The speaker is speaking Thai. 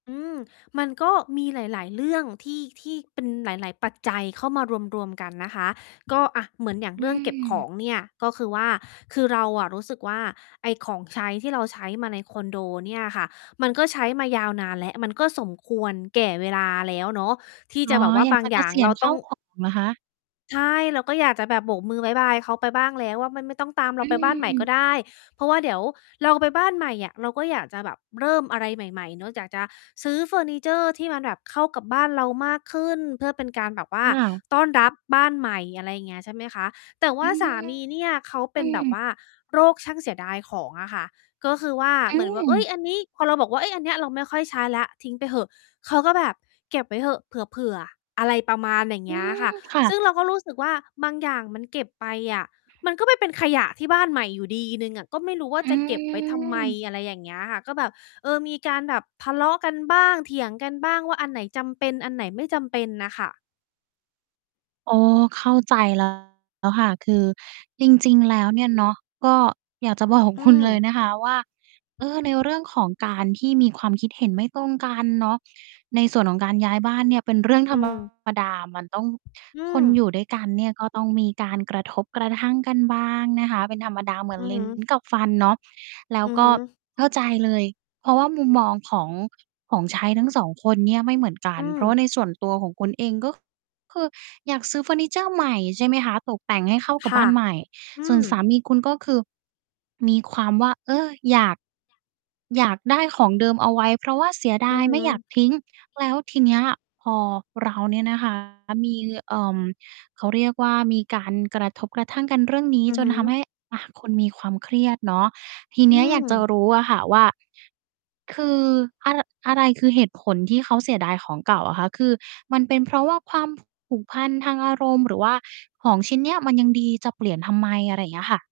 อืม มันก็มีหลาย ๆ เรื่อง ที่ ที่เป็นหลาย ๆ ปัจจัยเข้ามารวม ๆ กันนะคะ ก็ อะ เหมือนอย่างอืเรื่องเก็บขอม งเนี่ย ก็คือว่า คือเราอะรู้สึกว่า ไอ้ของใช้ที่เราใช้มาในคอนโดเนี่ยค่ะ มันก็ใช้มายาวนานแล้ว มันก็สมควรแก่เวลาแล้วเนาะ ที่อ๋จอ ะแบบว่าอยาบกาจงะเอกย่างษียเรณาขต้้าอง ว ของ เหรอคะ? ใช่ เราก็อยากจะแบบโบกมือบ๊ายบายเค้าไปบ้างแล้วว่า มันไม่ต้องตามเรอาไปบ้านใหม่ืก็อ ได้ เพราะว่าเดี๋ยวเราไปบ้านใหม่อะ เราก็อยากจะแบบเริ่มอะไรใหม่ ๆ เนาะ อยากจะซื้อเฟอร์นิเชอร์ที่มันแบบเข้ากับบ้านเรามากขึ้น เพื่อเป็นการแบบว่อา ้าว! ต้อนรับบ้านใหม่ อะไรอย่างเงี้ย ใช่ไหมคะ? แต่วอ่าืสม ามีเนี่ยเขาเปอื็นแบบม ว่า โรคช่างเสียดายของอะค่ะ ก็คือว่า อืเหมือนว่า เอ๊ม ย อันนี้ พอเราบอกว่า "เอ๊ย อันเนี้ยเราไม่ค่อยใช้แล้ว ทิ้งไปเหอะ" เขาก็แบบ "เก็บไว้เหอะ เผื่อ ๆ" อะไรประมาณอย่างอเงืี้ยม ค่ะ ค่ซะ ึ่งเราก็รู้สึกว่า บางอย่างมันเก็บไปอะ มันก็ไปเป็นขยะที่บ้านใหม่อยู่ดี 1 อะ ก็ไม่รู้ว่าอืจะเก็บไว้ทำไม? ม อะไรอย่างเงี้ยค่ะ ก็แบบ เออ มีการแบบทะเลาะกันบ้าง เถียงกันบ้างว่า อันไหนจำเป็น อันไหนไม่จำเป็นน่ะค่ะ? อ๋อ เข้าใจ แล้ว แล้วค่ะ คือจริง ๆ แล้วเนี่ยเนาะ ก็อยากจะบอกอืคุณเลยม นะคะว่า เออ ในเรื่องของการที่มีความคิดเห็นไม่ตรงกันเนาะ ในส่วนของการย้ายบ้านเนี่ยเป็นเรื่อง อธืรรม มดา มันต้อง อืคนอยม ู่ด้วยกันเนี่ยก็ต้องมีการกระทบกระทั่งกันบ้างนะคะ เป็นธรรมดาเหมืออน ือลิฮ้ึ น กับฟันเนาะ แล้วอือกฮ็ึ เข้าใจเลย เพราะว่ามุมมอง ของ ของใช้ทั้ง 2 คนเนี่ยไม่เหมือนกัอน ืเพม ราะว่าในส่วนตัวของคุณเอง ก็คืออยากซื้อเฟอร์นิเชอร์ใหม่ ใช่ไหมคะ? ตกแต่งให้เข้ากัคบบ่้ะ านใหม่ อืส่วนสาม มีคุณ ก็คือ มีความว่า เออ อยาก อยากได้ของเดิมเอาไว้ เพราะว่าเสียดอืาอยฮไม่อยากึ ทิ้ง แล้วทีเนี้ยอะพอเราเนี่ยนะ คะ มี เอ่อ เขาเรียกว่า มีการกระทบกระทั่งกันเรื่องนี้อือจฮนทำใึ ห้ อะ คุณมีความเครียดเนาะ ทีอเืนี้ยอยากจะม รู้อะค่ะว่า คือ อะ ร อะไรคือเหตุผลที่เขาเสียดายของเก่าอะคะ? คือมันเป็นเพราะว่า ความ ผ ผูกพันทางอารมณ์ หรือว่าของชิ้นเนี้ยมันยังดีจะเปลี่ยนทำไม? อะไรเงี้ยค่ะ